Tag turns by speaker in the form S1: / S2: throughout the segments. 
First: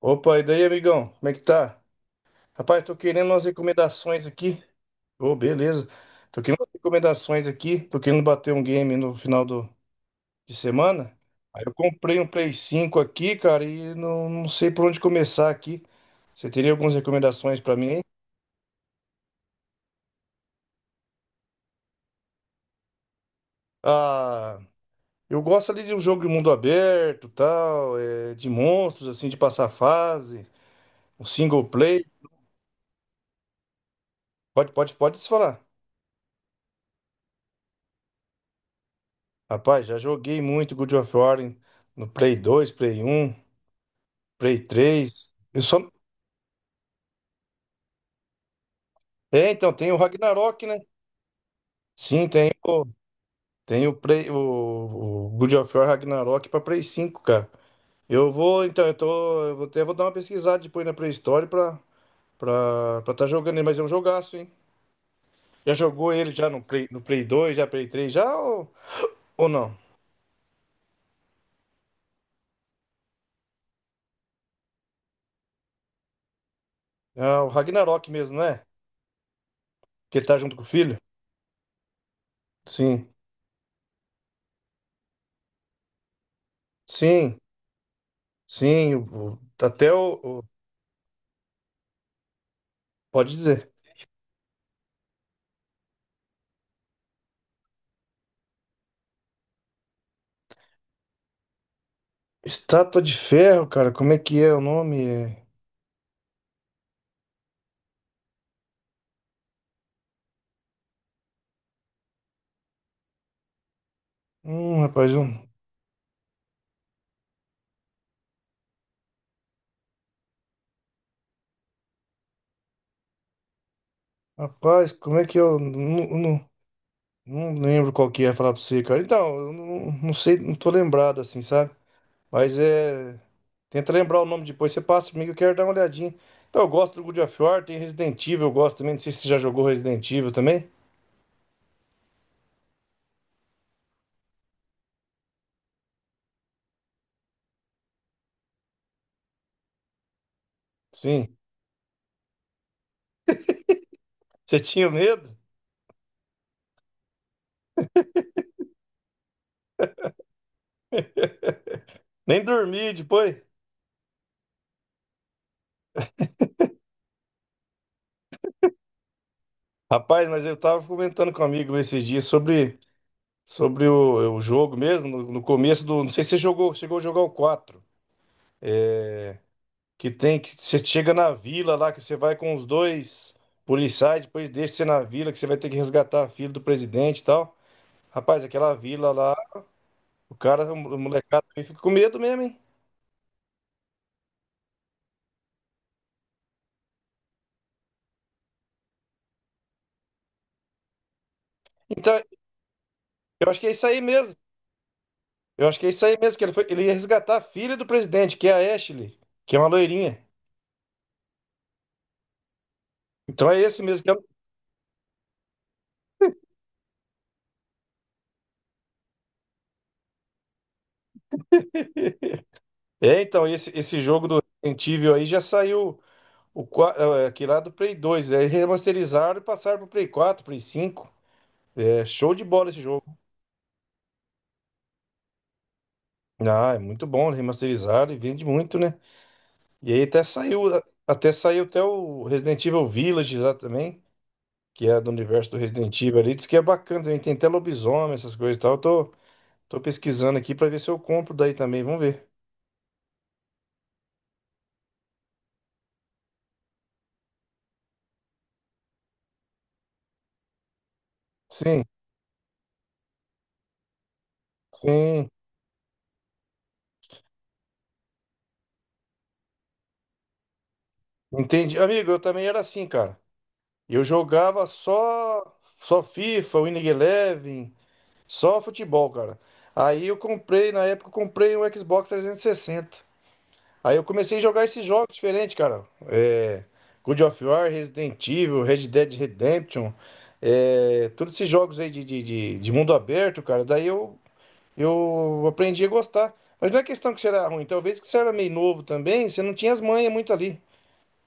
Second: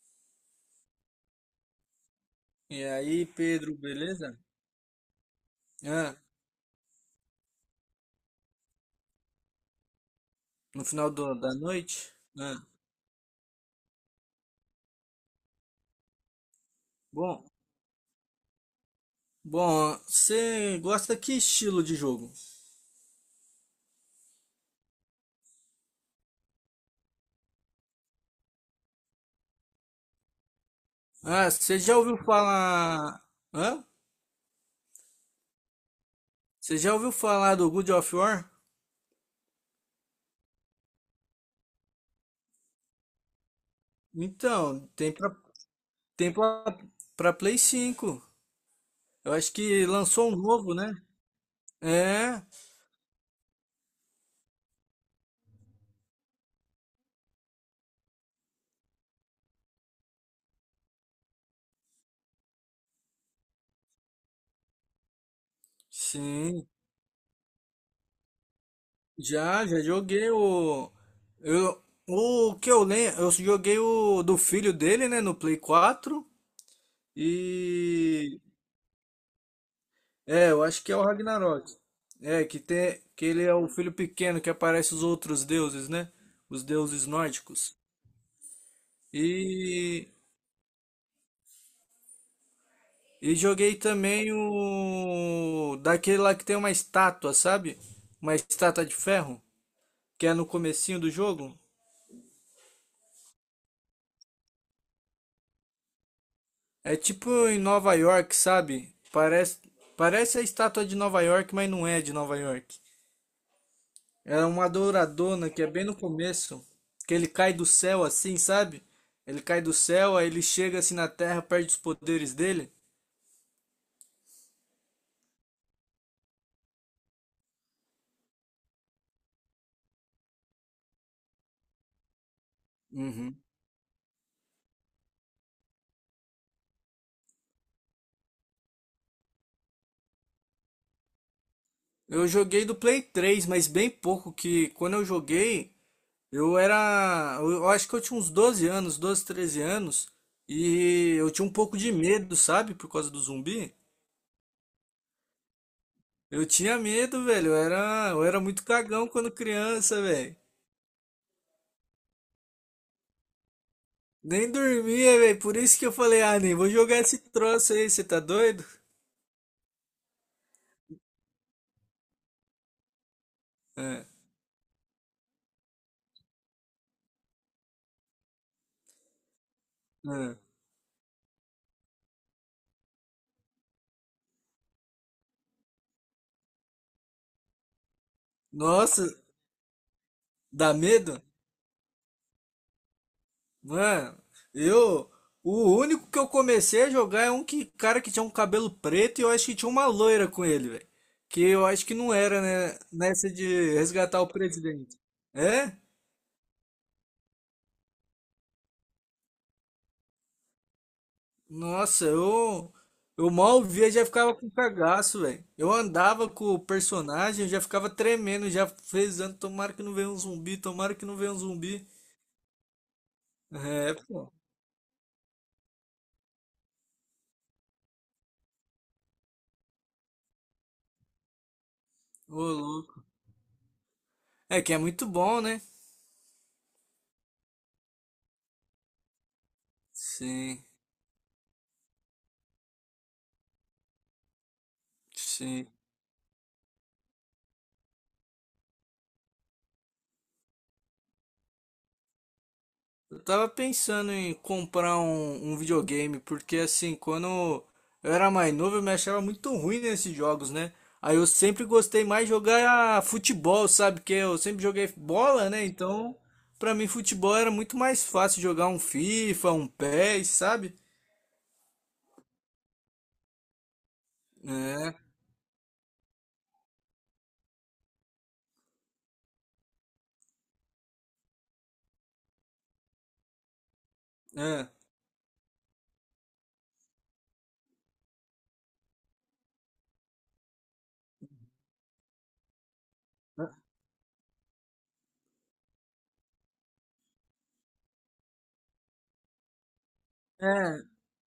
S1: Opa, e daí, amigão? Como é que tá? Rapaz,
S2: E
S1: tô querendo
S2: aí,
S1: umas
S2: Pedro,
S1: recomendações
S2: beleza?
S1: aqui. Ô, beleza.
S2: Ah,
S1: Tô querendo umas recomendações aqui. Tô querendo bater um game no final do, de
S2: no final
S1: semana.
S2: da
S1: Aí eu
S2: noite?
S1: comprei um Play 5 aqui, cara, e não sei por onde começar aqui. Você teria algumas
S2: Bom,
S1: recomendações pra mim aí?
S2: bom, você gosta que estilo de jogo?
S1: Ah, eu gosto ali de um jogo de mundo aberto, tal, é, de monstros, assim, de passar fase, um
S2: Ah,
S1: single
S2: você já
S1: play.
S2: ouviu falar? Hã?
S1: Pode se falar.
S2: Você já ouviu falar do God of War?
S1: Rapaz, já joguei muito God of War no Play 2, Play um. Prey
S2: Então, tem
S1: 3,
S2: pra,
S1: eu só...
S2: tem pra, pra Play cinco. Eu
S1: É,
S2: acho
S1: então,
S2: que
S1: tem o
S2: lançou um
S1: Ragnarok,
S2: novo,
S1: né?
S2: né?
S1: Sim,
S2: É,
S1: tem o Prey, o God of War Ragnarok pra Play 5, cara. Eu vou, então, eu tô, eu vou até vou dar uma pesquisada depois na pré-história pra, pra tá jogando ele, mas é um jogaço, hein? Já jogou ele já no
S2: sim.
S1: Play, no Play 2, já Play 3, ou
S2: Já,
S1: não?
S2: já joguei o. Eu, o que eu lembro, eu joguei o do filho dele, né, no Play quatro.
S1: É o Ragnarok mesmo,
S2: E
S1: né? Que ele tá junto com
S2: eu
S1: o
S2: acho que é
S1: filho?
S2: o Ragnarok. É, que tem
S1: Sim,
S2: que ele é o filho pequeno que aparece os outros deuses, né? Os deuses
S1: sim,
S2: nórdicos.
S1: sim,
S2: E
S1: até pode
S2: e
S1: dizer.
S2: joguei também o daquele lá que tem uma estátua, sabe? Uma estátua de ferro, que é no comecinho do jogo.
S1: Estátua de Ferro, cara, como é que é o nome? É,
S2: É tipo em Nova York, sabe? Parece a estátua de Nova York, mas não é de Nova York. É uma
S1: hum,
S2: douradona que é bem no começo, que ele cai do céu assim, sabe? Ele cai do céu, aí ele chega assim na Terra, perde os poderes dele.
S1: rapaz, como é que eu não, não lembro qual que é falar pra você, cara. Então, eu não sei, não tô lembrado assim, sabe? Mas é.
S2: Uhum.
S1: Tenta lembrar o nome depois, você passa comigo, eu quero dar uma olhadinha. Então, eu gosto do God of War, tem Resident Evil, eu gosto também. Não sei se você já jogou Resident Evil também.
S2: Eu joguei do Play 3, mas bem pouco, que quando eu joguei, eu acho que eu tinha uns 12 anos, 12 13 anos, e eu
S1: Sim.
S2: tinha um pouco de medo, sabe? Por causa do zumbi.
S1: Você tinha medo?
S2: Eu tinha medo, velho. Eu era muito cagão quando criança, velho.
S1: Nem dormi depois.
S2: Nem dormia, velho. Por isso que eu falei, ah, nem vou jogar esse troço aí, você tá doido?
S1: Rapaz, mas eu tava comentando com um amigo esses dias sobre, sobre
S2: É,
S1: o jogo mesmo, no começo do. Não sei se você jogou, chegou a jogar o quatro. É, que
S2: é.
S1: tem que você chega na vila lá, que você vai com os dois policiais, depois deixa você na vila, que você vai ter que resgatar a filha do presidente e tal. Rapaz, aquela
S2: Nossa,
S1: vila lá, o cara,
S2: dá
S1: o
S2: medo?
S1: molecada também fica com medo mesmo, hein?
S2: Mano, eu. O único que eu comecei a jogar é um que, cara que tinha um cabelo preto e eu acho que tinha uma loira com ele, velho. Que eu acho que não
S1: Então,
S2: era, né? Nessa de
S1: eu acho que é isso aí
S2: resgatar o
S1: mesmo.
S2: presidente.
S1: Eu
S2: É?
S1: acho que é isso aí mesmo, que ele foi, ele ia resgatar a filha do presidente, que é a Ashley, que é uma loirinha.
S2: Nossa, eu, eu
S1: Então é
S2: mal
S1: esse
S2: via,
S1: mesmo
S2: já
S1: que
S2: ficava
S1: é.
S2: com cagaço, velho. Eu andava com o personagem, já ficava tremendo, já rezando, tomara que não venha um zumbi, tomara que não venha um zumbi.
S1: É, então, esse,
S2: É,
S1: esse jogo
S2: pô,
S1: do Resident Evil aí já saiu aquele lá do Play dois. Aí remasterizaram e passaram pro Play quatro, Play cinco. É show de
S2: ô
S1: bola esse
S2: louco.
S1: jogo.
S2: É que é muito bom, né?
S1: Ah, é muito bom, remasterizaram e vende muito, né? E aí até saiu,
S2: Sim,
S1: até saiu até o Resident Evil Village lá também, que é do universo do
S2: sim.
S1: Resident Evil ali, diz que é bacana também, tem até lobisomem, essas coisas e tal. Eu tô pesquisando aqui pra ver se eu compro daí também, vamos ver.
S2: Eu tava pensando em comprar um videogame, porque assim, quando eu era mais novo, eu me achava muito ruim nesses jogos, né? Aí eu sempre
S1: Sim,
S2: gostei mais de jogar futebol, sabe? Que eu sempre joguei
S1: sim,
S2: bola, né? Então, pra mim, futebol era muito mais fácil jogar um FIFA, um PES, sabe?
S1: entendi. Amigo, eu também era assim, cara. Eu jogava
S2: É,
S1: só só FIFA, Winning Eleven, só futebol, cara. Aí eu comprei, na época eu comprei um Xbox 360. Aí eu comecei a jogar
S2: é,
S1: esses jogos diferentes, cara. É, God of War, Resident Evil, Red Dead Redemption, é, todos esses jogos aí de mundo aberto, cara. Daí eu aprendi a gostar. Mas não é questão que você era ruim, talvez que você era meio novo também, você não tinha as manhas muito ali.
S2: é,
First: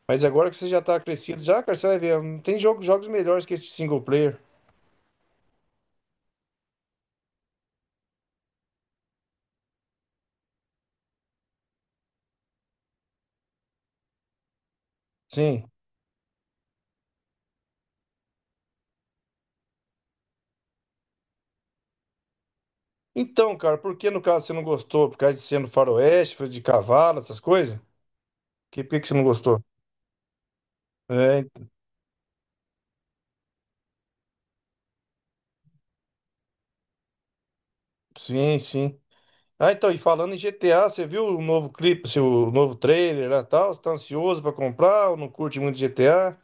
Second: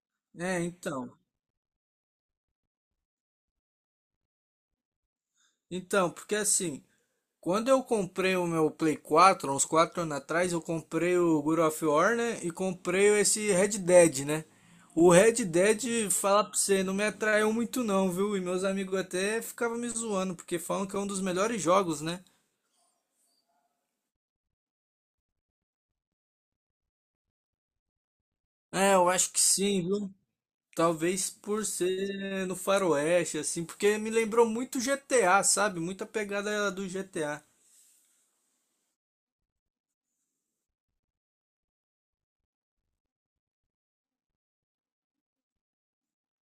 S1: Mas agora que
S2: é,
S1: você já tá
S2: então.
S1: crescido, já, cara, você vai ver, não tem jogo, jogos melhores que esse single player.
S2: Então, porque assim, quando eu comprei o meu Play 4, uns 4 anos atrás, eu comprei o God of War, né? E comprei esse Red Dead, né? O Red
S1: Sim.
S2: Dead, falar pra você, não me atraiu muito não, viu? E meus amigos até ficavam me zoando, porque falam que é um dos melhores jogos, né?
S1: Então, cara, por que no caso você não gostou? Por causa de ser no faroeste, de cavalo, essas coisas? Que, por
S2: É,
S1: que
S2: eu
S1: que você não
S2: acho que
S1: gostou?
S2: sim, viu? Talvez
S1: É,
S2: por ser no faroeste, assim, porque me lembrou muito GTA, sabe? Muita pegada do GTA.
S1: sim, sim. Ah, então, e falando em GTA, você viu o novo clipe, assim, o novo trailer lá e tal? Você tá ansioso pra comprar ou não curte muito GTA?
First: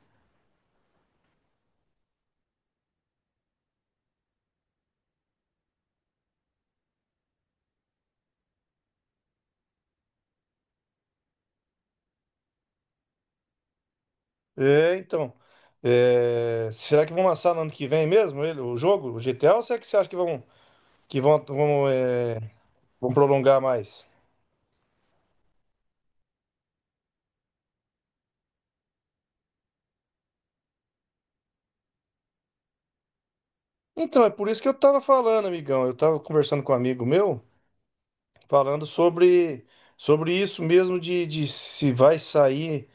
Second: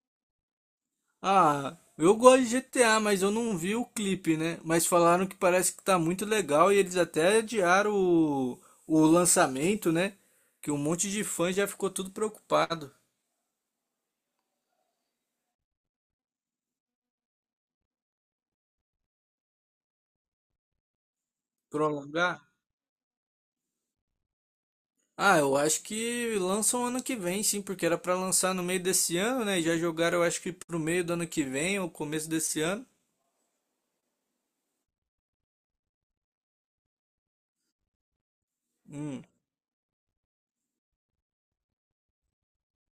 S2: Ah, eu gosto de GTA, mas eu não vi o clipe, né? Mas falaram que parece que tá muito legal e eles até adiaram o lançamento, né? Que um monte de fã já ficou tudo preocupado.
S1: É, então. É, será que vão lançar no ano que vem mesmo ele, o jogo, o GTA, ou será que você acha que vão, que vão, vão,
S2: Prolongar?
S1: é, vão prolongar mais?
S2: Ah, eu acho que lançam ano que vem, sim, porque era pra lançar no meio desse ano, né? E já jogaram, eu acho que pro meio do ano que vem ou começo desse ano.
S1: Então, é por isso que eu tava falando, amigão. Eu tava conversando com um amigo meu, falando
S2: Hum,
S1: sobre, sobre isso mesmo de se vai sair,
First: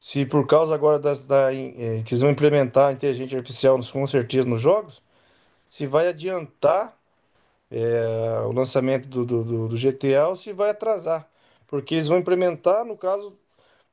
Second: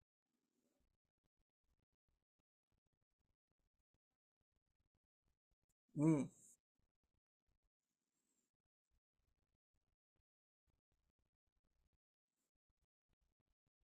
S1: se por causa agora das, da, in- eh, que eles vão implementar a inteligência artificial, com certeza, nos jogos. Se vai
S2: hum,
S1: adiantar ah, o lançamento do GTA ou se vai atrasar. Porque eles vão implementar, no caso,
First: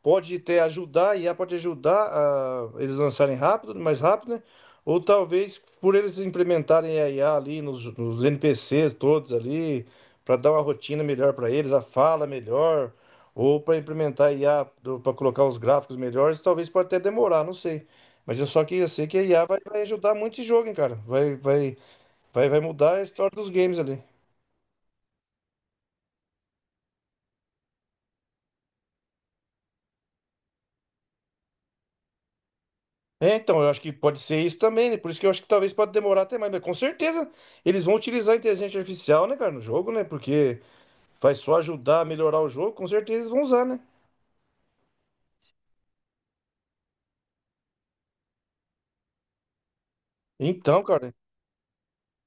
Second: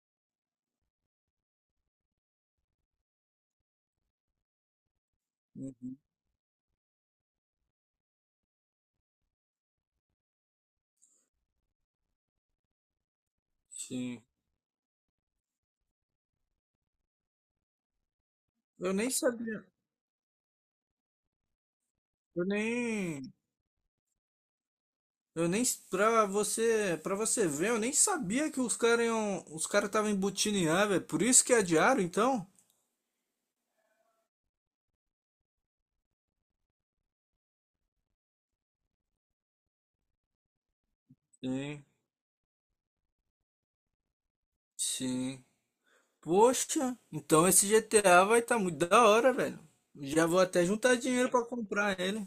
S1: pode até ajudar, a IA pode ajudar a eles lançarem rápido, mais rápido, né? Ou talvez por
S2: uhum,
S1: eles implementarem a IA ali nos NPCs todos ali, para dar uma rotina melhor para eles, a fala melhor, ou para
S2: sim.
S1: implementar a IA para colocar os gráficos melhores, talvez pode até demorar, não sei. Mas eu só queria
S2: Eu
S1: sei
S2: nem
S1: que a IA vai,
S2: sabia.
S1: vai ajudar muito esse jogo, hein, cara. Vai, vai,
S2: Eu
S1: Vai, vai mudar a história
S2: nem.
S1: dos games ali.
S2: Eu nem pra você, para você ver, eu nem sabia que os caras iam, os caras estavam embutindo em ar, velho. Por isso que adiaram, então?
S1: É, então, eu acho que pode ser isso também, né? Por isso que eu acho que talvez pode demorar até mais, mas com certeza eles vão utilizar a inteligência artificial, né, cara, no jogo, né? Porque vai só
S2: Sim,
S1: ajudar a melhorar o jogo, com certeza eles vão usar, né?
S2: sim. Poxa, então esse GTA vai estar muito da hora, velho. Já vou até
S1: Então,
S2: juntar
S1: cara,
S2: dinheiro pra comprar ele.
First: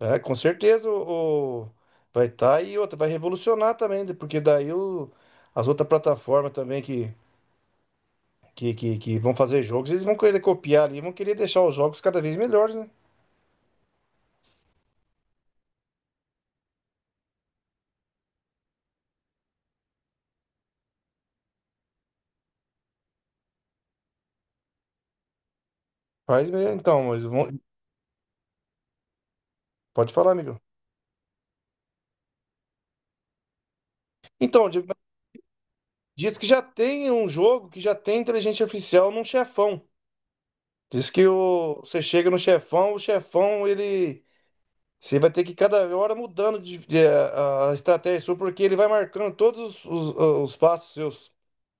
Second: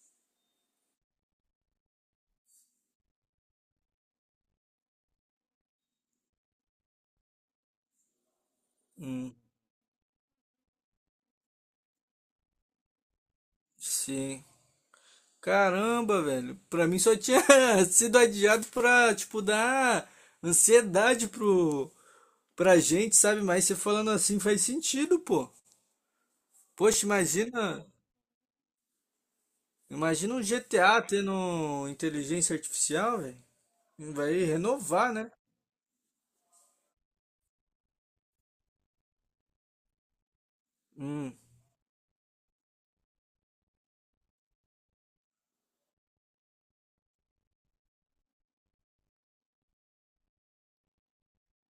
S1: é, com certeza vai estar tá, e outra, vai revolucionar também, né? Porque daí o, as outras plataformas também que, que vão
S2: Hum,
S1: fazer jogos, eles vão querer copiar ali, vão querer deixar os jogos cada vez melhores, né?
S2: sim. Caramba, velho. Pra mim só tinha sido adiado pra, tipo, dar ansiedade pra gente, sabe? Mas você falando assim faz sentido, pô.
S1: Faz mesmo,
S2: Poxa,
S1: então, eles vão.
S2: imagina.
S1: Pode falar,
S2: Imagina um
S1: amigo.
S2: GTA tendo inteligência artificial, velho. Vai
S1: Então, de-
S2: renovar, né?
S1: diz que já tem um jogo que já tem inteligência artificial num chefão. Diz que
S2: Hum.
S1: o, você chega no chefão, o chefão ele. Você vai ter que cada hora mudando a estratégia sua, porque ele vai marcando todos os passos seus,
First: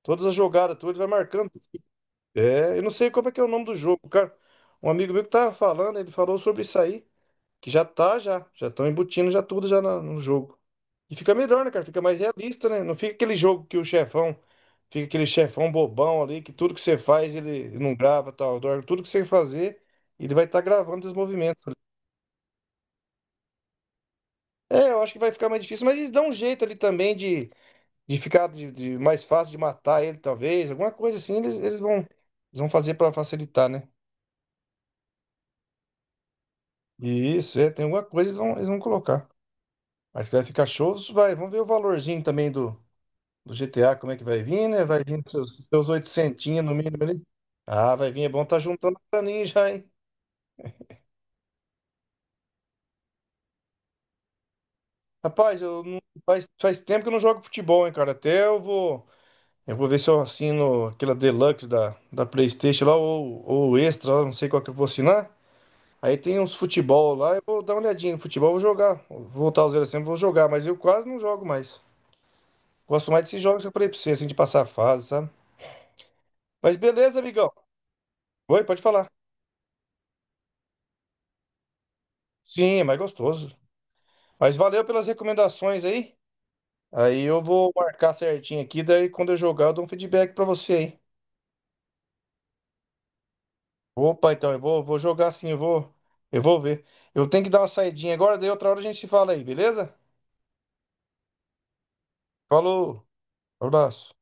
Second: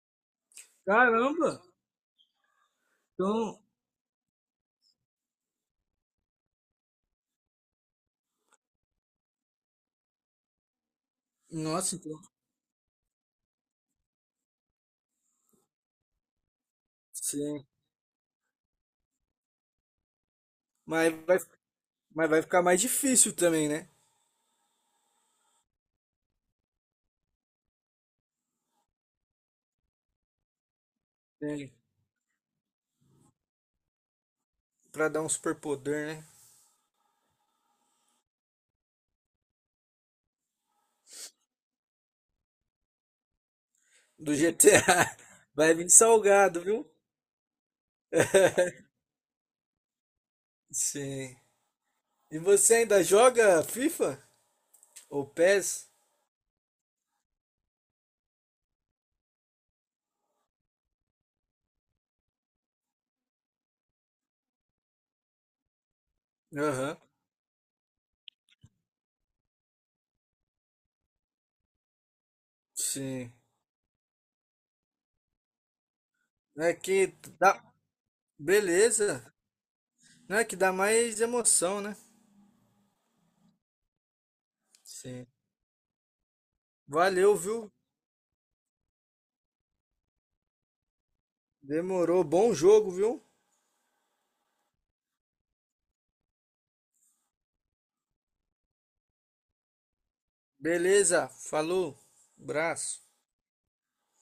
S1: todas as jogadas, tudo, ele vai marcando.
S2: Caramba!
S1: É, eu não sei como é que é o
S2: Então,
S1: nome do jogo, cara. Um amigo meu que tava falando, ele falou sobre isso aí. Que já tá, já. Já estão embutindo já tudo já no jogo. E fica melhor, né, cara?
S2: nossa,
S1: Fica
S2: então,
S1: mais realista, né? Não fica aquele jogo que o chefão. Fica aquele chefão bobão ali, que tudo que você faz
S2: sim.
S1: ele não grava, tal. Dorme. Tudo que você fazer, ele vai estar gravando
S2: Mas
S1: os
S2: vai,
S1: movimentos ali.
S2: mas vai ficar mais difícil também, né?
S1: É, eu acho que vai ficar mais difícil, mas eles dão um jeito ali também de ficar mais fácil de matar ele, talvez. Alguma coisa assim, eles,
S2: Sim.
S1: eles vão, eles vão fazer pra facilitar, né?
S2: Pra dar um superpoder, né?
S1: E isso, é, tem alguma coisa eles vão colocar. Mas que vai ficar show, vai. Vamos ver o valorzinho também do. Do GTA, como é que
S2: Do
S1: vai vir, né?
S2: GTA.
S1: Vai vir com seus,
S2: Vai
S1: seus
S2: vir salgado,
S1: oitocentinhos no
S2: viu?
S1: mínimo ali. Ah, vai vir, é bom tá juntando pra mim já, hein?
S2: Sim. E você ainda joga FIFA? Ou
S1: Rapaz, eu
S2: PES?
S1: não, faz tempo que eu não jogo futebol, hein, cara? Até eu vou. Eu vou ver se eu assino aquela Deluxe da, da PlayStation lá, ou Extra, lá, não sei qual que eu vou assinar. Aí tem uns
S2: Aham.
S1: futebol lá, eu vou dar uma olhadinha no futebol, eu vou jogar. Vou voltar aos 0 sempre, vou jogar, mas eu quase não jogo mais. Gosto mais
S2: Sim.
S1: desses jogos que eu falei pra você, assim, de passar fase, sabe?
S2: É
S1: Mas
S2: que
S1: beleza, amigão.
S2: dá.
S1: Oi, pode falar.
S2: Beleza. Não é que dá mais emoção, né?
S1: Sim, é mais gostoso. Mas valeu pelas
S2: Sim.
S1: recomendações aí. Aí
S2: Valeu,
S1: eu
S2: viu?
S1: vou marcar certinho aqui, daí quando eu jogar eu dou um feedback pra você aí.
S2: Demorou. Bom jogo, viu?
S1: Opa, então eu vou, vou jogar sim, eu vou ver. Eu tenho que dar uma saidinha agora, daí outra hora a gente se fala aí, beleza?
S2: Beleza. Falou. Abraço.
S1: Falou, abraço.